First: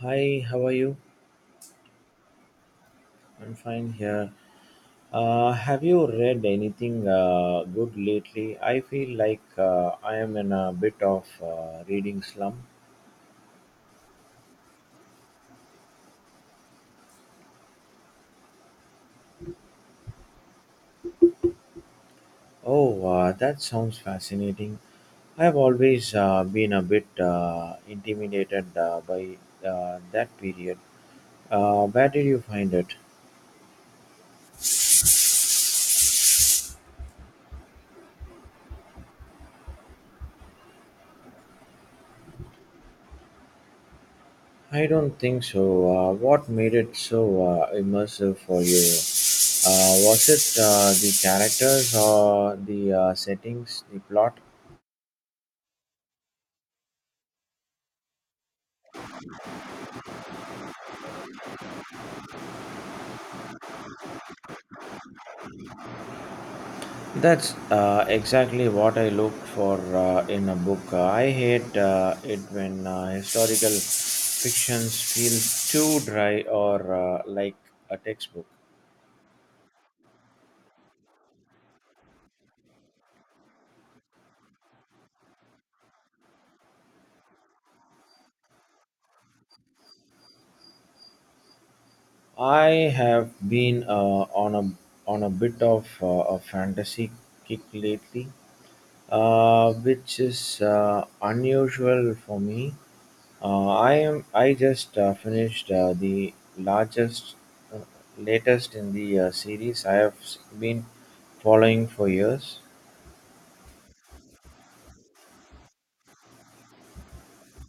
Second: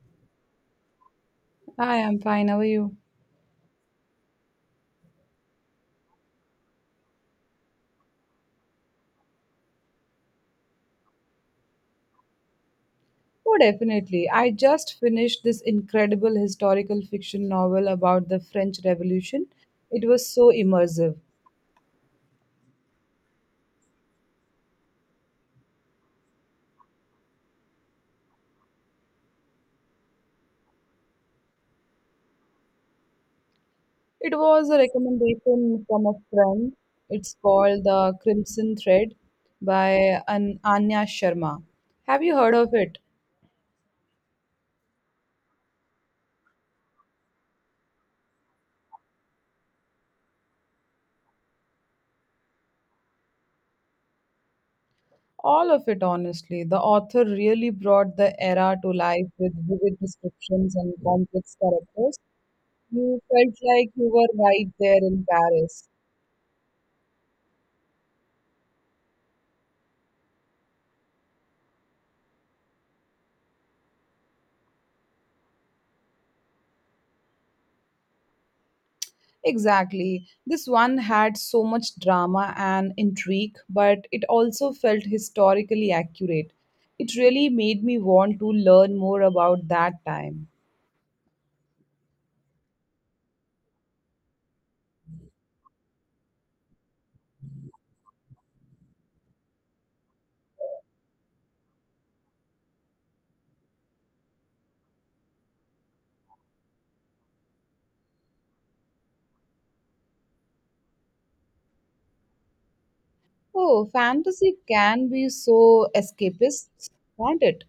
Hi, how are you? I'm fine. How are you? I'm fine here. Have you read anything good lately? I feel like I am in a bit of reading slump. Oh, definitely. I just finished this incredible historical fiction novel about the French Revolution. It was so immersive. Oh, that sounds fascinating. I've always been a bit intimidated by that period. Where did you find it? It was a recommendation from a friend. It's called The Crimson Thread by an Anya Sharma. Have you heard of it? I don't think so. What made it so immersive for you? Was it the characters or the settings, the plot? All of it, honestly. The author really brought the era to life with vivid descriptions and complex characters. You felt like you were right there in Paris. That's exactly what I look for in a book. I hate it when historical fictions feel too dry or like a textbook. Exactly. This one had so much drama and intrigue, but it also felt historically accurate. It really made me want to learn more about that time. I have been on a bit of a fantasy kick lately, which is unusual for me. I just finished the largest uh, latest in the series I have been following for years. Oh, fantasy can be so escapist, can't it?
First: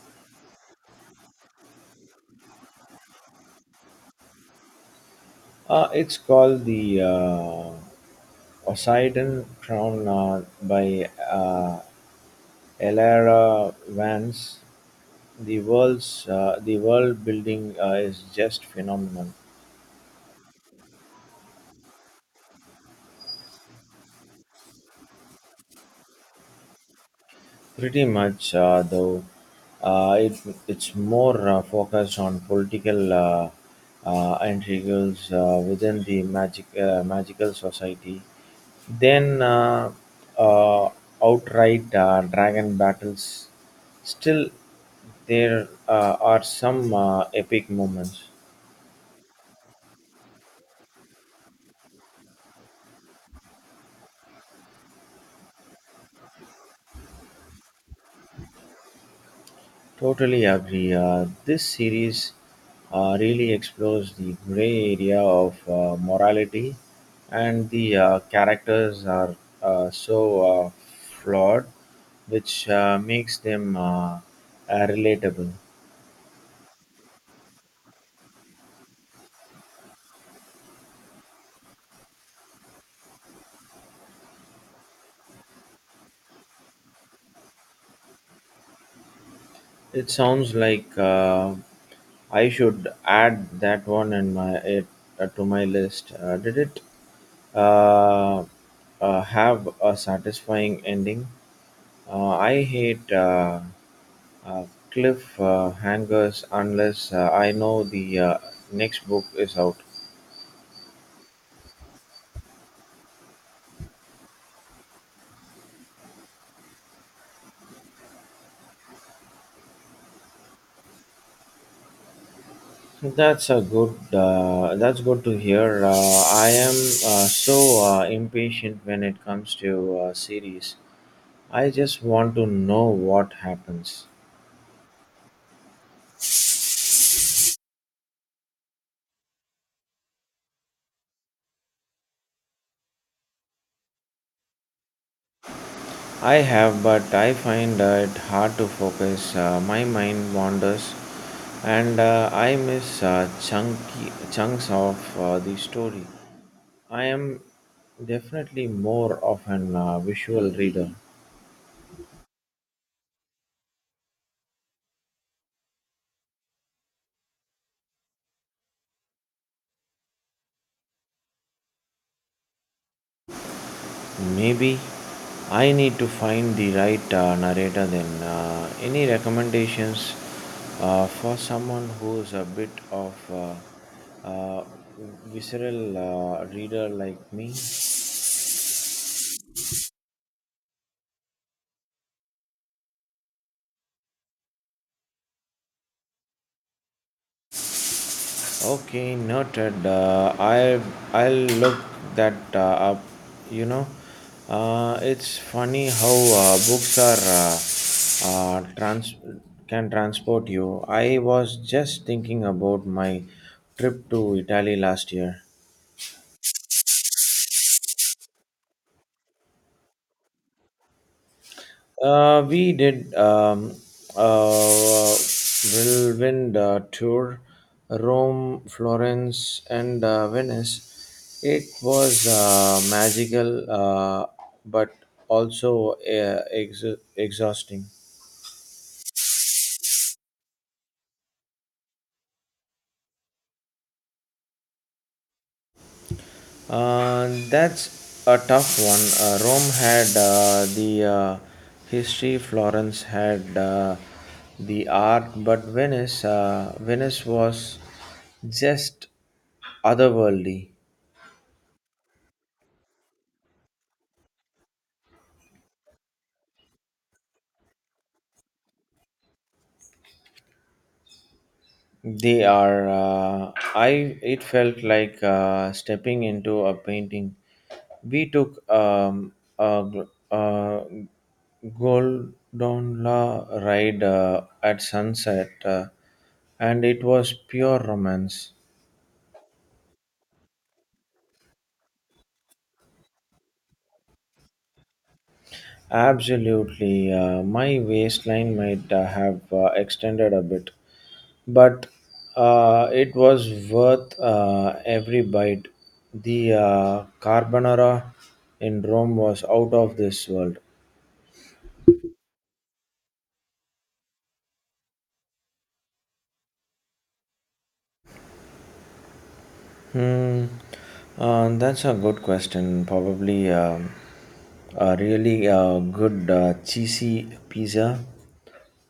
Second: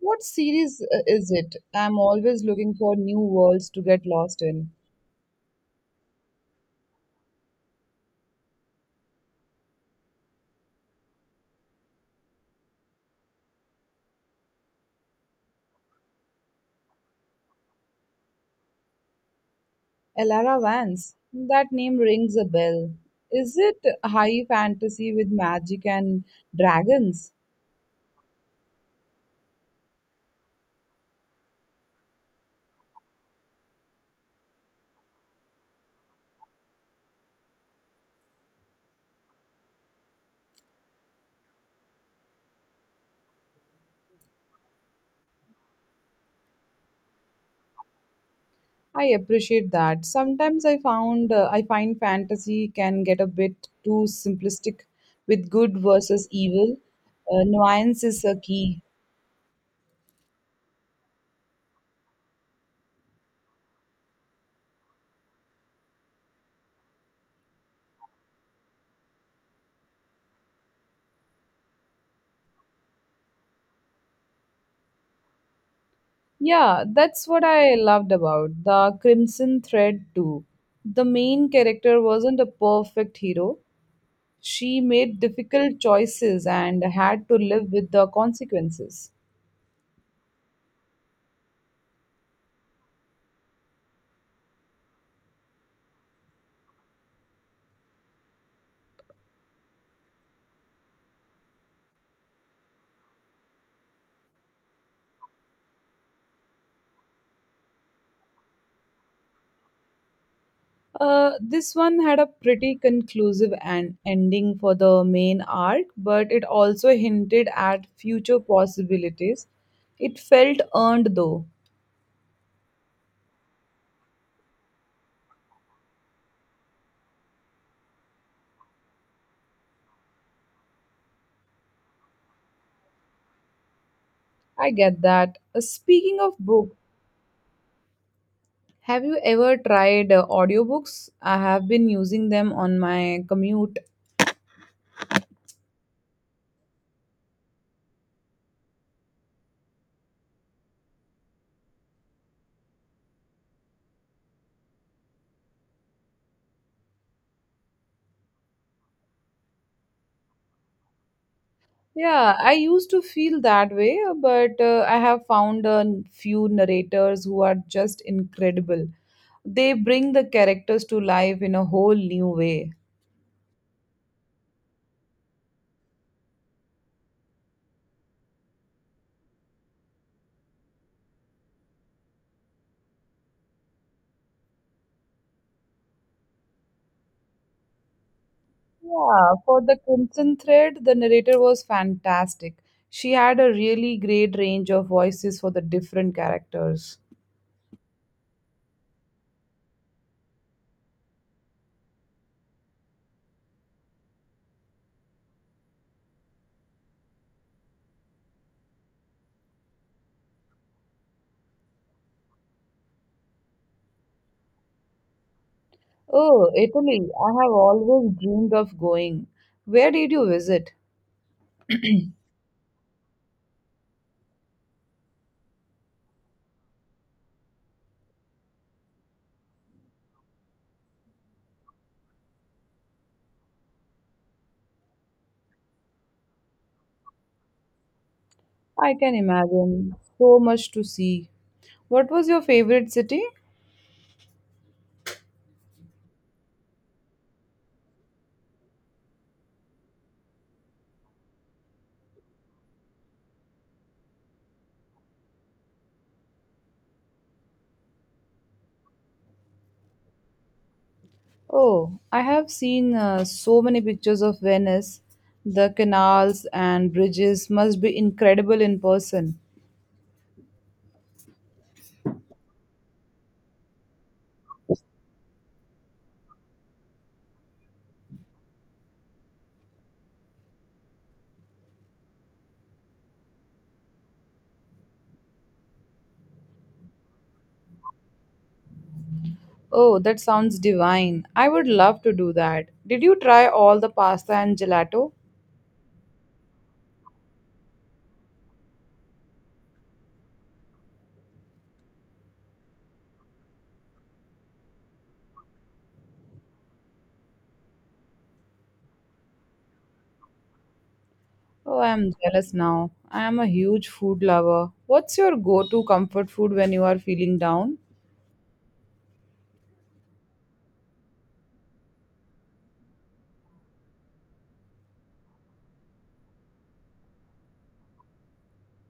What series is it? I'm always looking for new worlds to get lost in. It's called the Poseidon Crown by Elara Vance. The world building is just phenomenal. Elara Vance. That name rings a bell. Is it high fantasy with magic and dragons? Pretty much, though, uh, it, it's more focused on political intrigues within the magical society than uh, outright dragon battles. Still, there are some epic moments. I appreciate that. Sometimes I found I find fantasy can get a bit too simplistic with good versus evil. Nuance is a key. Totally agree. This series really explores the gray area of morality, and the characters are so uh, flawed, which makes them relatable. Yeah, that's what I loved about the Crimson Thread too. The main character wasn't a perfect hero. She made difficult choices and had to live with the consequences. It sounds like I should add that one to my list. Did it uh, have a satisfying ending? I hate. uh, cliff hangers, unless I know the next book is out. This one had a pretty conclusive an ending for the main arc, but it also hinted at future possibilities. It felt earned though. That's a good. That's good to hear. I am so impatient when it comes to series. I just want to know what happens. I get that. Speaking of books, have you ever tried audiobooks? I have been using them on my commute. I have, but I find it hard to focus. My mind wanders, and I miss chunky chunks of the story. I am definitely more of an visual reader. Yeah, I used to feel that way, but I have found a few narrators who are just incredible. They bring the characters to life in a whole new way. Maybe I need to find the right narrator then. Any recommendations for someone who's a bit of uh, visceral reader like me? Yeah, for the Crimson Thread, the narrator was fantastic. She had a really great range of voices for the different characters. Okay, noted. I'll look that up. You know, it's funny how books are trans can transport you. I was just thinking about my trip to Italy last year. Oh, Italy, I have always dreamed of going. Where did you visit? We did a whirlwind tour, Rome, Florence, and Venice. It was magical, but also exhausting. I can imagine. So much to see. What was your favorite city? That's a tough one. Rome had the history, Florence had the art, but Venice was just otherworldly. Oh, I have seen so many pictures of Venice. The canals and bridges must be incredible in person. They are. I. It felt like stepping into a painting. We took a gondola ride at sunset, and it was pure romance. Oh, that sounds divine. I would love to do that. Did you try all the pasta and gelato? Absolutely, my waistline might have extended a bit, but it was worth every bite. The carbonara in Rome was out of this world. Oh, I'm jealous now. I am a huge food lover. What's your go to comfort food when you are feeling down? Hmm. That's a good question. Probably a really good cheesy pizza.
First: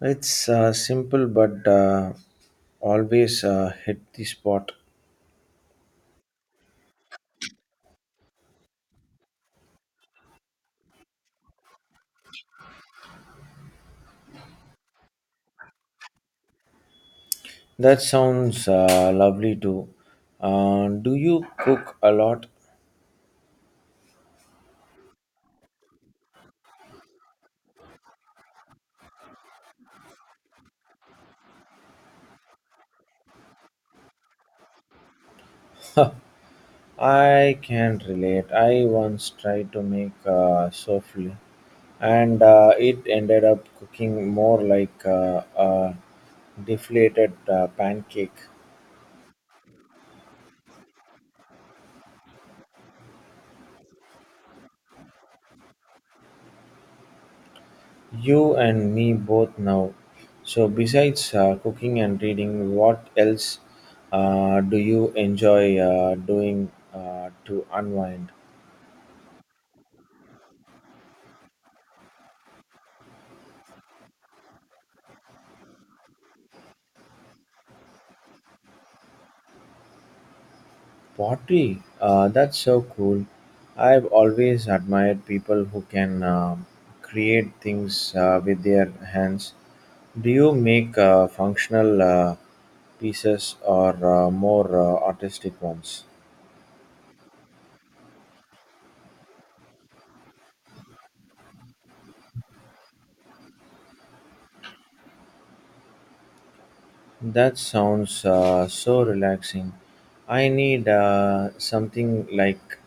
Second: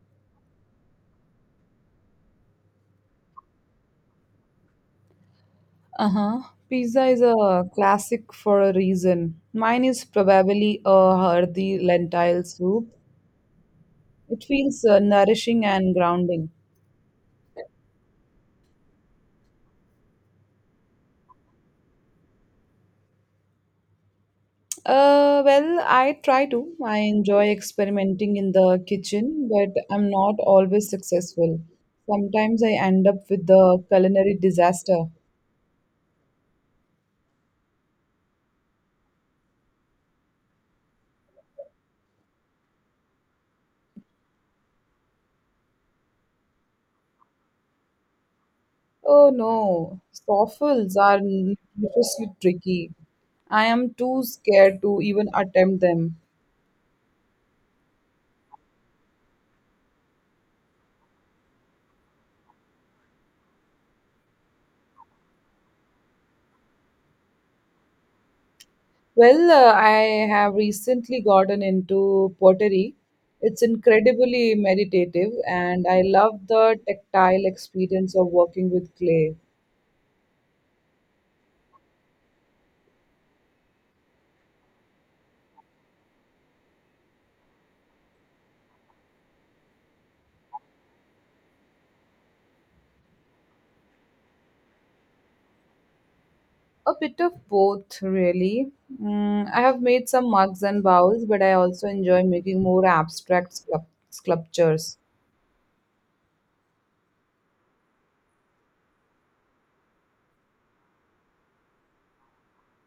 It's simple but always hit the spot. Uh huh. Pizza is a classic for a reason. Mine is probably a hearty lentil soup. It feels nourishing and grounding. That sounds lovely too. Do you cook a lot? Well, I try to. I enjoy experimenting in the kitchen, but I'm not always successful. Sometimes I end up with the culinary disaster. I can relate. I once tried to make souffle, and it ended up cooking more like a deflated pancake. Oh no, waffles are notoriously tricky. I am too scared to even attempt them. You and me both now. So, besides cooking and reading, what else do you enjoy doing to unwind? Well, I have recently gotten into pottery. It's incredibly meditative, and I love the tactile experience of working with clay. Pottery, that's so cool. I've always admired people who can create things with their hands. Do you make functional pieces or more artistic ones? A bit of both, really. Mm, I have made some mugs and bowls, but I also enjoy making more abstract sculptures. That sounds so relaxing. I need something like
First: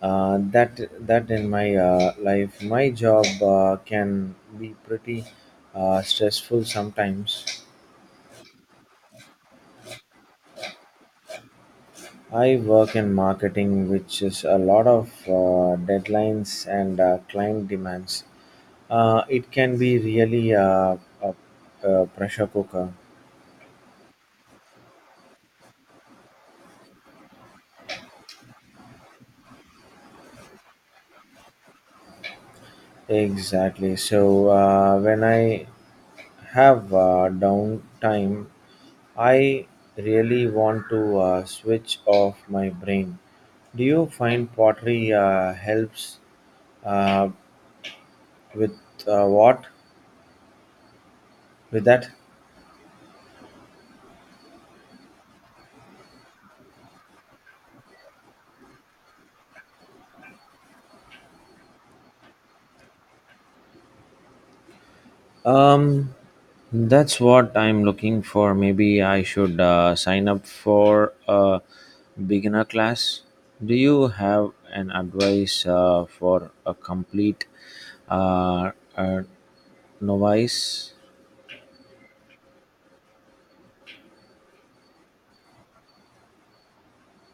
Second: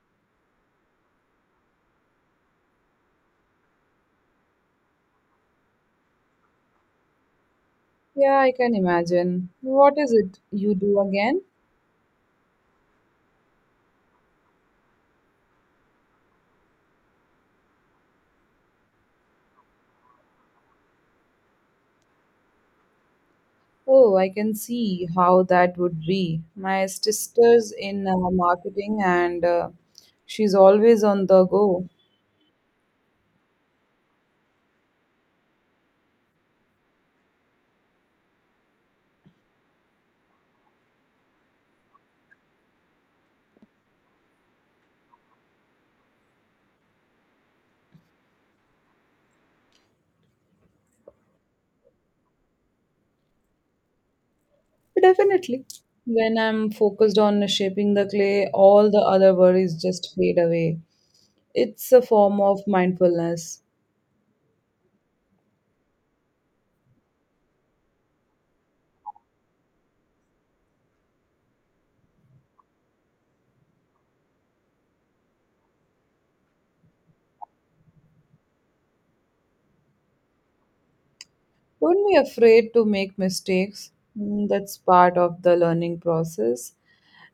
uh, that that in my life. My job can be pretty stressful sometimes. Yeah, I can imagine. What is it you do again? I work in marketing, which is a lot of deadlines and client demands. It can be really a pressure cooker. Oh, I can see how that would be. My sister's in marketing and she's always on the go. Exactly. So when I have downtime, I really want to switch off my brain. Do you find pottery helps uh, with uh, what? with that? Definitely. When I'm focused on shaping the clay, all the other worries just fade away. It's a form of mindfulness. Um, That's what I'm looking for. Maybe I should sign up for a beginner class. Do you have an advice for a complete uh, uh, novice? Don't be afraid to make mistakes. Mm, that's part of the learning process.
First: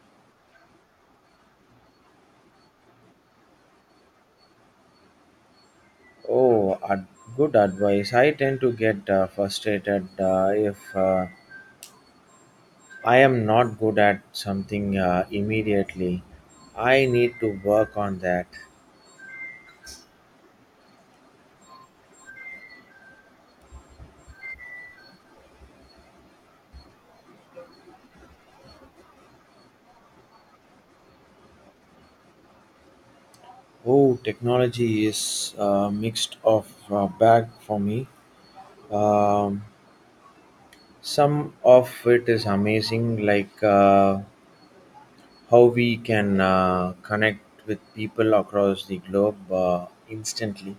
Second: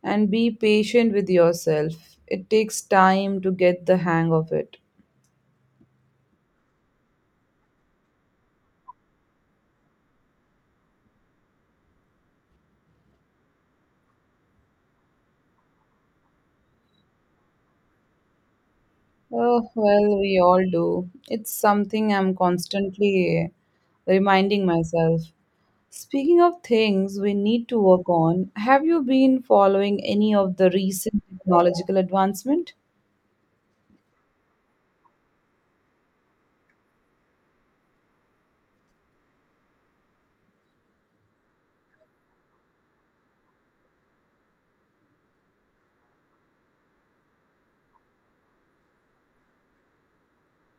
And be patient with yourself. It takes time to get the hang of it. Oh, ad- Good advice. I tend to get frustrated if I am not good at something immediately. I need to work on that. Oh, well, we all do. It's something I'm constantly reminding myself. Speaking of things we need to work on, have you been following any of the recent technological advancement? Oh, technology is a mixed of bag for me. Um, some of it is amazing, like how we can connect with people across the globe instantly.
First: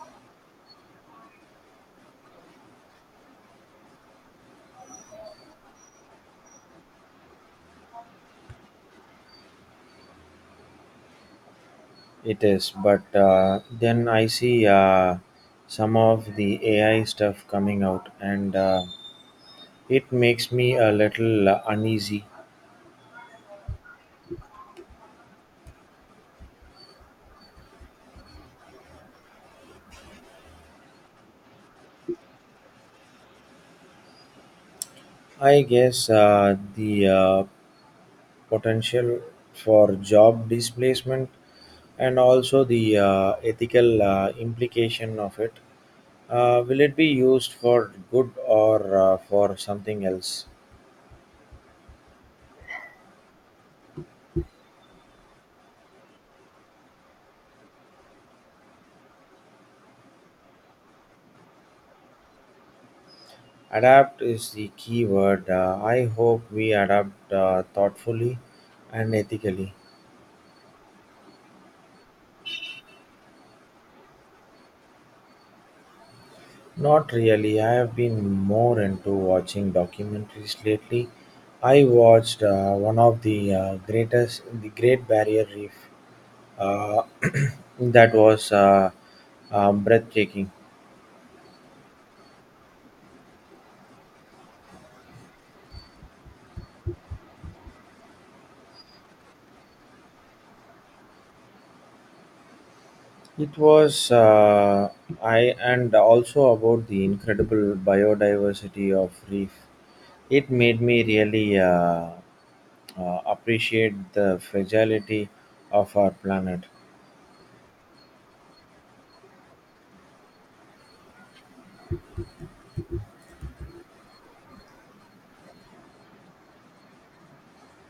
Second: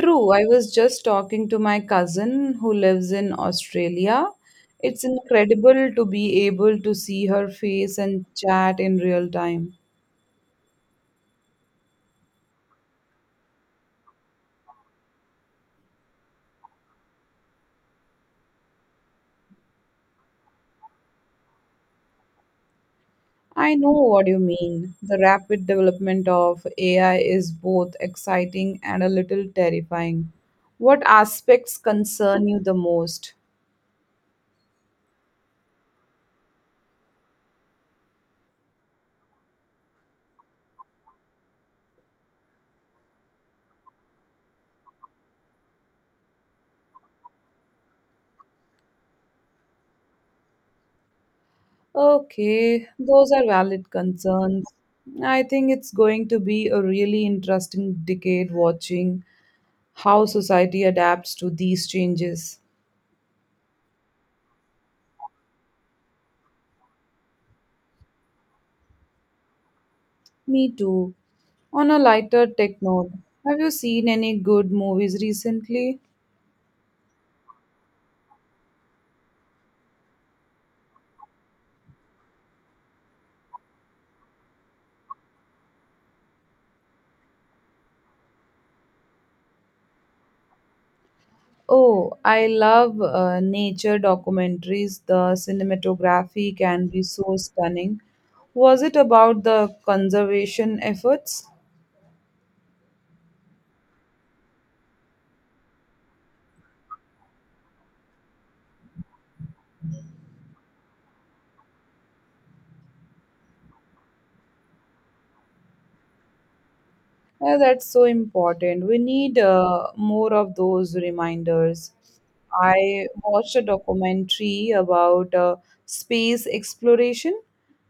True, I was just talking to my cousin who lives in Australia. It's incredible to be able to see her face and chat in real time. It is, but then I see some of the AI stuff coming out, and it makes me a little uneasy. I know what you mean. The rapid development of AI is both exciting and a little terrifying. What aspects concern you the most? I guess the potential for job displacement and also the ethical implication of it. Will it be used for good or for something else? Okay, those are valid concerns. I think it's going to be a really interesting decade watching how society adapts to these changes. Adapt is the key word. I hope we adapt thoughtfully and ethically. Me too. On a lighter tech note, have you seen any good movies recently? Not really. I have been more into watching documentaries lately. I watched one of the greatest, the Great Barrier Reef. Uh, that was breathtaking. Oh, I love nature documentaries. The cinematography can be so stunning. Was it about the conservation efforts? It was, I and also about the incredible biodiversity of reef. It made me really appreciate the fragility of our planet. Yeah, that's so important. We need more of those reminders. I watched a documentary about space exploration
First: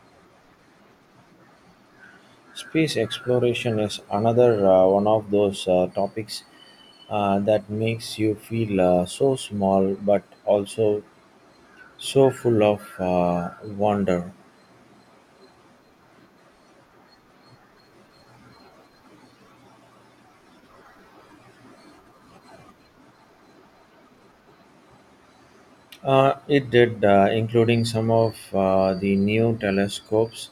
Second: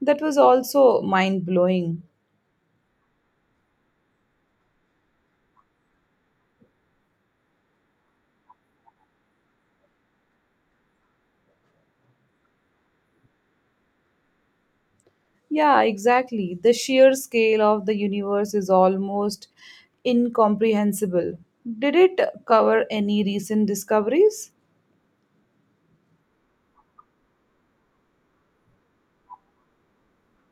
that was also mind blowing. Space exploration is another one of those topics that makes you feel so small but also so full of wonder. Yeah, exactly. The sheer scale of the universe is almost incomprehensible. Did it cover any recent discoveries? It did, including some of the new telescopes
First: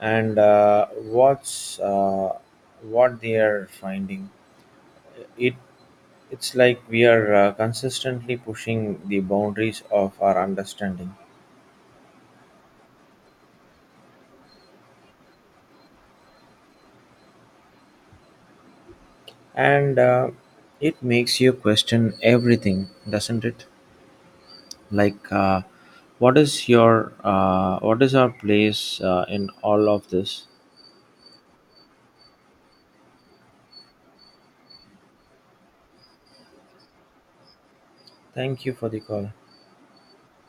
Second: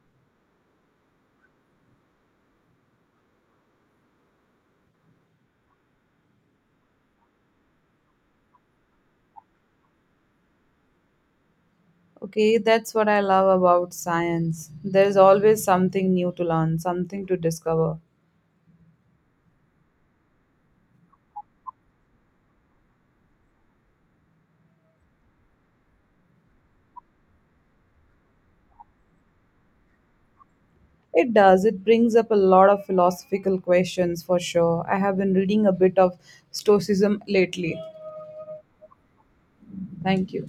and what they are finding. It it's like we are consistently pushing the boundaries of our understanding, Okay, that's what I love about science. There's always something new to learn, something to discover. and it makes you question everything, doesn't it? Like, what is our place in all of this? It does. It brings up a lot of philosophical questions for sure. I have been reading a bit of Stoicism lately. Thank you for the call. Thank you.